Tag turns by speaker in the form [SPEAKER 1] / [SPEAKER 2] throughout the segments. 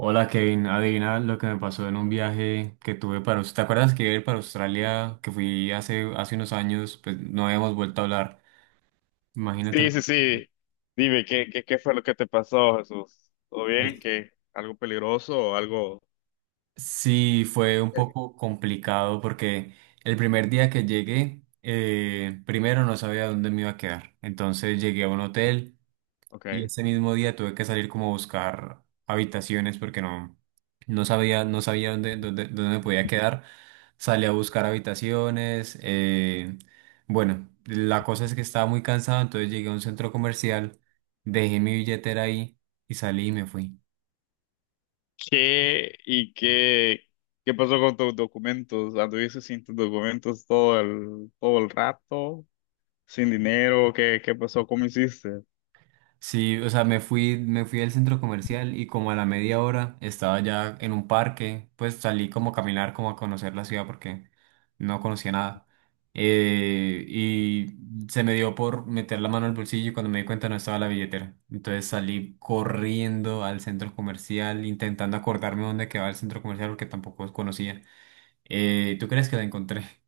[SPEAKER 1] Hola Kevin, adivina lo que me pasó en un viaje que tuve para... ¿Te acuerdas que iba a ir para Australia, que fui hace unos años, pues no habíamos vuelto a hablar? Imagínate.
[SPEAKER 2] Sí, sí, sí. Dime, ¿qué, qué fue lo que te pasó, Jesús? ¿Todo bien? ¿Qué? ¿Algo peligroso o algo?
[SPEAKER 1] Sí, fue un poco complicado porque el primer día que llegué, primero no sabía dónde me iba a quedar. Entonces llegué a un hotel. Y
[SPEAKER 2] Ok.
[SPEAKER 1] ese mismo día tuve que salir como a buscar habitaciones porque no sabía dónde, dónde me podía quedar. Salí a buscar habitaciones. Bueno, la cosa es que estaba muy cansado, entonces llegué a un centro comercial, dejé mi billetera ahí y salí y me fui.
[SPEAKER 2] ¿Qué y qué pasó con tus documentos? ¿Anduviste sin tus documentos todo el rato? ¿Sin dinero? ¿Qué, qué pasó? ¿Cómo hiciste?
[SPEAKER 1] Sí, o sea, me fui al centro comercial y como a la media hora estaba ya en un parque, pues salí como a caminar, como a conocer la ciudad porque no conocía nada. Y se me dio por meter la mano al bolsillo y cuando me di cuenta no estaba la billetera. Entonces salí corriendo al centro comercial, intentando acordarme dónde quedaba el centro comercial porque tampoco conocía. ¿Tú crees que la encontré?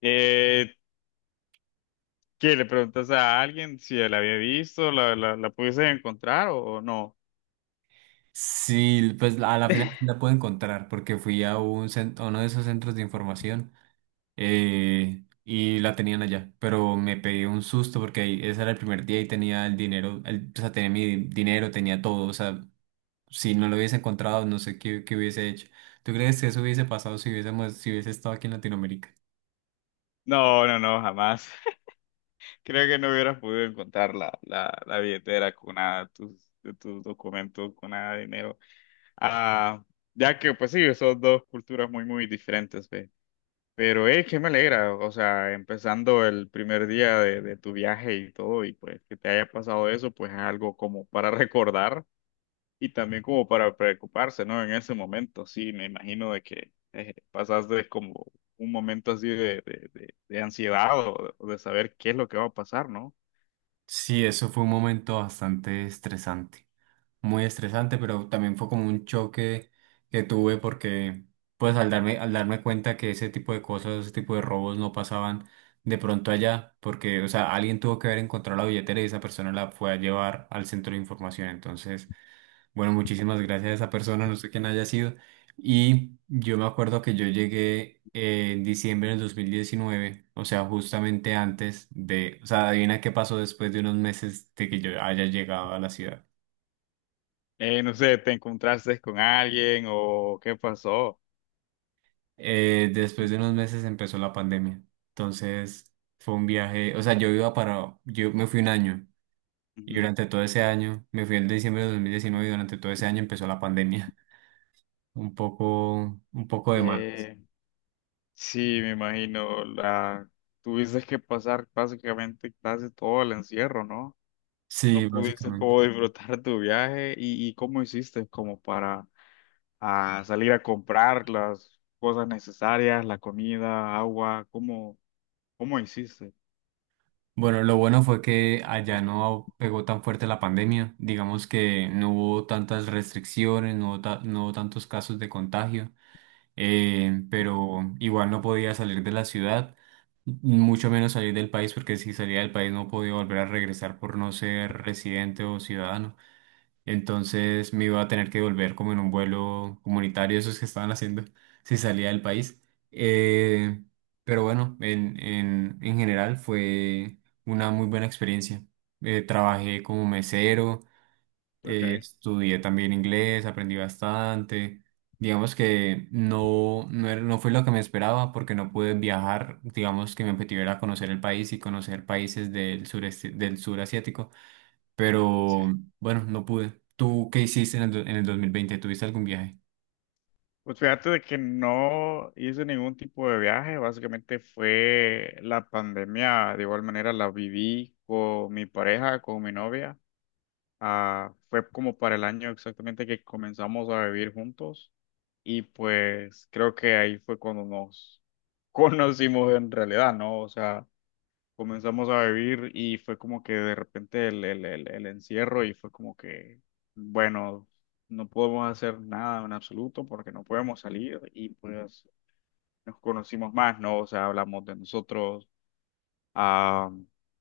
[SPEAKER 2] Eh, ¿Qué? ¿Le preguntaste a alguien si la había visto? ¿La pudiste encontrar o no?
[SPEAKER 1] Sí, pues a la final sí la puedo encontrar porque fui a a uno de esos centros de información. Y la tenían allá, pero me pegué un susto porque ese era el primer día y tenía el dinero, o sea, tenía mi dinero, tenía todo, o sea, si no lo hubiese encontrado, no sé qué hubiese hecho. ¿Tú crees que eso hubiese pasado si hubiese estado aquí en Latinoamérica?
[SPEAKER 2] No, no, no, jamás. Creo que no hubieras podido encontrar la billetera con nada, tus documentos, con nada de dinero. Ah, ya que, pues sí, son dos culturas muy, muy diferentes, ve. Pero, que me alegra, o sea, empezando el primer día de tu viaje y todo, y pues que te haya pasado eso, pues es algo como para recordar y también como para preocuparse, ¿no? En ese momento, sí, me imagino de que pasaste como un momento así de ansiedad o de saber qué es lo que va a pasar, ¿no?
[SPEAKER 1] Sí, eso fue un momento bastante estresante. Muy estresante, pero también fue como un choque que tuve porque, pues, al darme cuenta que ese tipo de cosas, ese tipo de robos no pasaban de pronto allá, porque, o sea, alguien tuvo que haber encontrado la billetera y esa persona la fue a llevar al centro de información. Entonces, bueno, muchísimas gracias a esa persona, no sé quién haya sido. Y yo me acuerdo que yo llegué. En diciembre del 2019, o sea, justamente antes de, o sea, adivina qué pasó después de unos meses de que yo haya llegado a la ciudad.
[SPEAKER 2] No sé, ¿te encontraste con alguien o qué pasó?
[SPEAKER 1] Después de unos meses empezó la pandemia. Entonces fue un viaje, o sea, yo iba para, yo me fui un año y
[SPEAKER 2] Ujú.
[SPEAKER 1] durante todo ese año, me fui en diciembre de 2019 y durante todo ese año empezó la pandemia. Un poco de mal.
[SPEAKER 2] Eh, sí, me imagino, la tuviste que pasar básicamente casi todo el encierro, ¿no?
[SPEAKER 1] Sí,
[SPEAKER 2] No pudiste
[SPEAKER 1] básicamente.
[SPEAKER 2] como disfrutar tu viaje y cómo hiciste como para salir a comprar las cosas necesarias, la comida, agua, ¿cómo, cómo hiciste?
[SPEAKER 1] Bueno, lo bueno fue que allá no pegó tan fuerte la pandemia. Digamos que no hubo tantas restricciones, no hubo, no hubo tantos casos de contagio. Pero igual no podía salir de la ciudad, mucho menos salir del país, porque si salía del país no podía volver a regresar por no ser residente o ciudadano. Entonces me iba a tener que volver como en un vuelo comunitario, esos que estaban haciendo si salía del país. Eh, pero bueno, en general fue una muy buena experiencia. Trabajé como mesero
[SPEAKER 2] Ok.
[SPEAKER 1] estudié también inglés, aprendí bastante. Digamos que no fue lo que me esperaba porque no pude viajar. Digamos que mi objetivo era conocer el país y conocer países del sureste, del sur asiático. Pero bueno, no pude. ¿Tú qué hiciste en en el 2020? ¿Tuviste algún viaje?
[SPEAKER 2] Pues fíjate de que no hice ningún tipo de viaje, básicamente fue la pandemia, de igual manera la viví con mi pareja, con mi novia. Ah, fue como para el año exactamente que comenzamos a vivir juntos y pues creo que ahí fue cuando nos conocimos en realidad, ¿no? O sea, comenzamos a vivir y fue como que de repente el encierro y fue como que, bueno, no podemos hacer nada en absoluto porque no podemos salir y pues nos conocimos más, ¿no? O sea, hablamos de nosotros. Ah,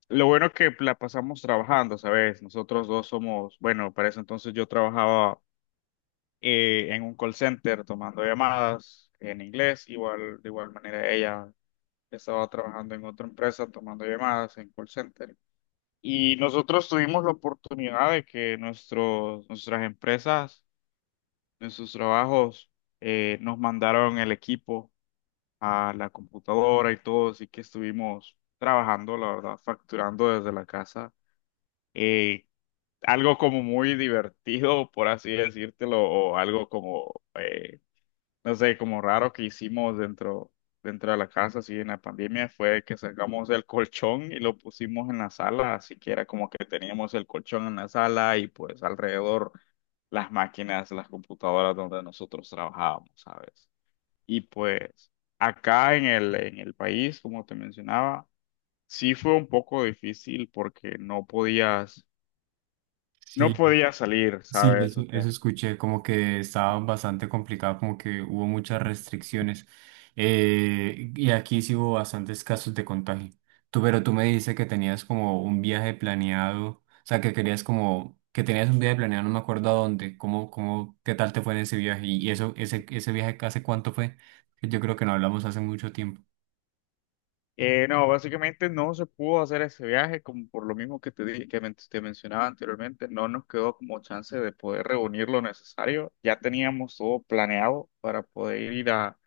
[SPEAKER 2] lo bueno es que la pasamos trabajando, ¿sabes? Nosotros dos somos, bueno, para eso entonces yo trabajaba en un call center tomando llamadas en inglés, igual, de igual manera ella estaba trabajando en otra empresa tomando llamadas en call center. Y nosotros tuvimos la oportunidad de que nuestras empresas, nuestros trabajos, nos mandaron el equipo a la computadora y todo, así que estuvimos trabajando, la verdad, facturando desde la casa. Eh, Algo como muy divertido, por así decírtelo, o algo como no sé, como raro que hicimos dentro de la casa, así en la pandemia, fue que sacamos el colchón y lo pusimos en la sala, así que era como que teníamos el colchón en la sala y pues alrededor las máquinas, las computadoras donde nosotros trabajábamos, ¿sabes? Y pues acá en en el país, como te mencionaba, sí fue un poco difícil porque no podías, no
[SPEAKER 1] Sí,
[SPEAKER 2] podías salir,
[SPEAKER 1] sí,
[SPEAKER 2] ¿sabes?
[SPEAKER 1] eso,
[SPEAKER 2] O sea,
[SPEAKER 1] eso escuché, como que estaba bastante complicado, como que hubo muchas restricciones. Y aquí sí hubo bastantes casos de contagio. Pero tú me dices que tenías como un viaje planeado, o sea, que querías como, que tenías un viaje planeado, no me acuerdo a dónde, qué tal te fue en ese viaje. Y eso, ese viaje, ¿hace cuánto fue? Yo creo que no hablamos hace mucho tiempo.
[SPEAKER 2] eh, no, básicamente no se pudo hacer ese viaje, como por lo mismo que te dije, que te mencionaba anteriormente, no nos quedó como chance de poder reunir lo necesario. Ya teníamos todo planeado para poder ir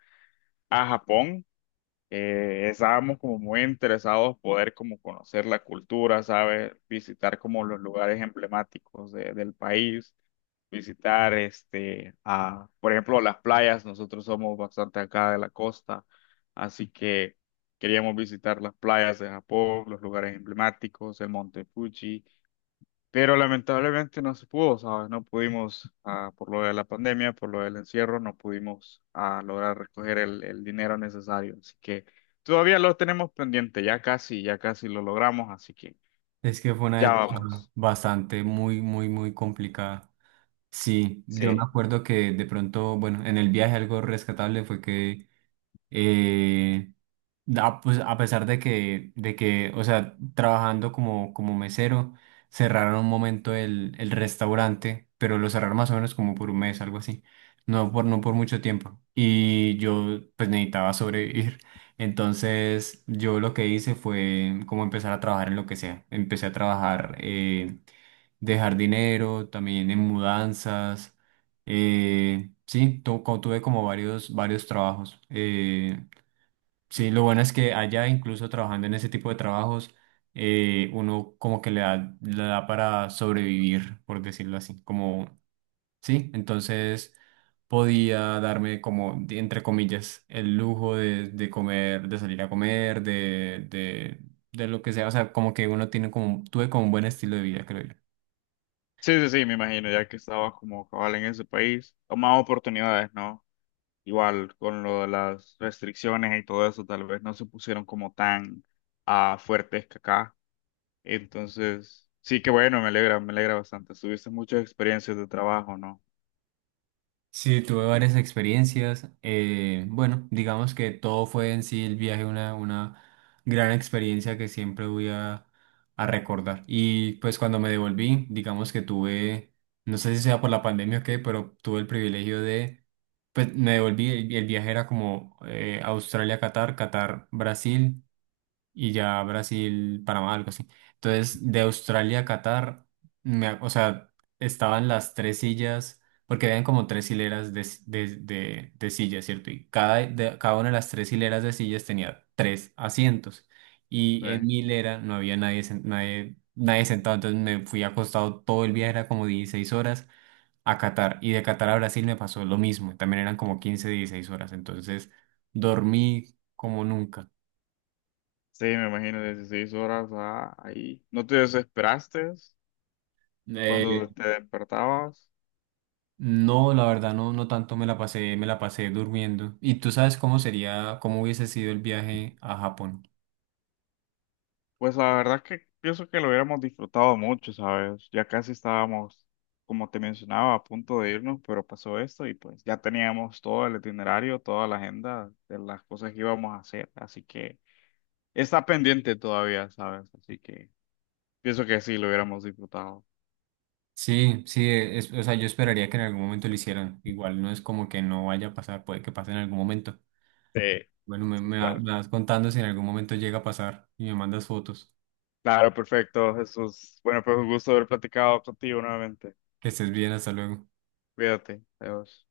[SPEAKER 2] a Japón. Estábamos como muy interesados poder como conocer la cultura, ¿sabes? Visitar como los lugares emblemáticos del país, visitar, este, a, por ejemplo, las playas. Nosotros somos bastante acá de la costa, así que queríamos visitar las playas de Japón, los lugares emblemáticos, el Monte Fuji, pero lamentablemente no se pudo, ¿sabes? No pudimos, ah, por lo de la pandemia, por lo del encierro, no pudimos, ah, lograr recoger el dinero necesario, así que todavía lo tenemos pendiente, ya casi lo logramos, así que
[SPEAKER 1] Es que fue una
[SPEAKER 2] ya bueno,
[SPEAKER 1] época
[SPEAKER 2] vamos.
[SPEAKER 1] bastante, muy complicada. Sí, yo me
[SPEAKER 2] Sí.
[SPEAKER 1] acuerdo que de pronto, bueno, en el viaje algo rescatable fue que eh, pues, a pesar de o sea, trabajando como, como mesero, cerraron un momento el restaurante, pero lo cerraron más o menos como por un mes, algo así. No por mucho tiempo. Y yo, pues, necesitaba sobrevivir. Entonces, yo lo que hice fue como empezar a trabajar en lo que sea. Empecé a trabajar de jardinero, también en mudanzas. Tuve como varios trabajos. Sí, lo bueno es que allá, incluso trabajando en ese tipo de trabajos, uno como que le da para sobrevivir, por decirlo así. Como, sí, entonces podía darme como, entre comillas, el lujo de comer, de salir a comer, de lo que sea. O sea, como que uno tiene como, tuve como un buen estilo de vida, creo yo.
[SPEAKER 2] Sí, sí, sí, me imagino, ya que estabas como cabal en ese país, o más oportunidades, ¿no? Igual con lo de las restricciones y todo eso, tal vez no se pusieron como tan fuertes que acá. Entonces, sí, que bueno, me alegra bastante. Tuviste muchas experiencias de trabajo, ¿no?
[SPEAKER 1] Sí, tuve varias experiencias. Bueno, digamos que todo fue en sí el viaje una gran experiencia que siempre voy a recordar. Y pues cuando me devolví, digamos que tuve, no sé si sea por la pandemia o qué, pero tuve el privilegio de, pues me devolví, el viaje era como Australia-Qatar, Qatar-Brasil y ya Brasil, Panamá, algo así. Entonces, de Australia a Qatar, o sea, estaban las tres sillas, porque habían como tres hileras de, de sillas, ¿cierto? Y cada una de las tres hileras de sillas tenía tres asientos. Y en
[SPEAKER 2] Sí.
[SPEAKER 1] mi hilera no había nadie, nadie sentado, entonces me fui acostado todo el viaje, era como 16 horas a Qatar. Y de Qatar a Brasil me pasó lo mismo, también eran como 15 16 horas, entonces dormí como nunca.
[SPEAKER 2] Sí, me imagino 16 horas ahí. ¿No te desesperaste
[SPEAKER 1] Eh,
[SPEAKER 2] cuando te despertabas?
[SPEAKER 1] No, la verdad no, no tanto me la pasé durmiendo. ¿Y tú sabes cómo sería, cómo hubiese sido el viaje a Japón?
[SPEAKER 2] Pues la verdad que pienso que lo hubiéramos disfrutado mucho, ¿sabes? Ya casi estábamos, como te mencionaba, a punto de irnos, pero pasó esto y pues ya teníamos todo el itinerario, toda la agenda de las cosas que íbamos a hacer, así que está pendiente todavía, ¿sabes? Así que pienso que sí, lo hubiéramos disfrutado.
[SPEAKER 1] Sí, sí, o sea, yo esperaría que en algún momento lo hicieran. Igual no es como que no vaya a pasar, puede que pase en algún momento.
[SPEAKER 2] Sí,
[SPEAKER 1] Bueno,
[SPEAKER 2] sí, claro.
[SPEAKER 1] me vas contando si en algún momento llega a pasar y me mandas fotos.
[SPEAKER 2] Claro, perfecto, Jesús. Bueno, pues un gusto haber platicado contigo nuevamente.
[SPEAKER 1] Que estés bien, hasta luego.
[SPEAKER 2] Cuídate. Adiós.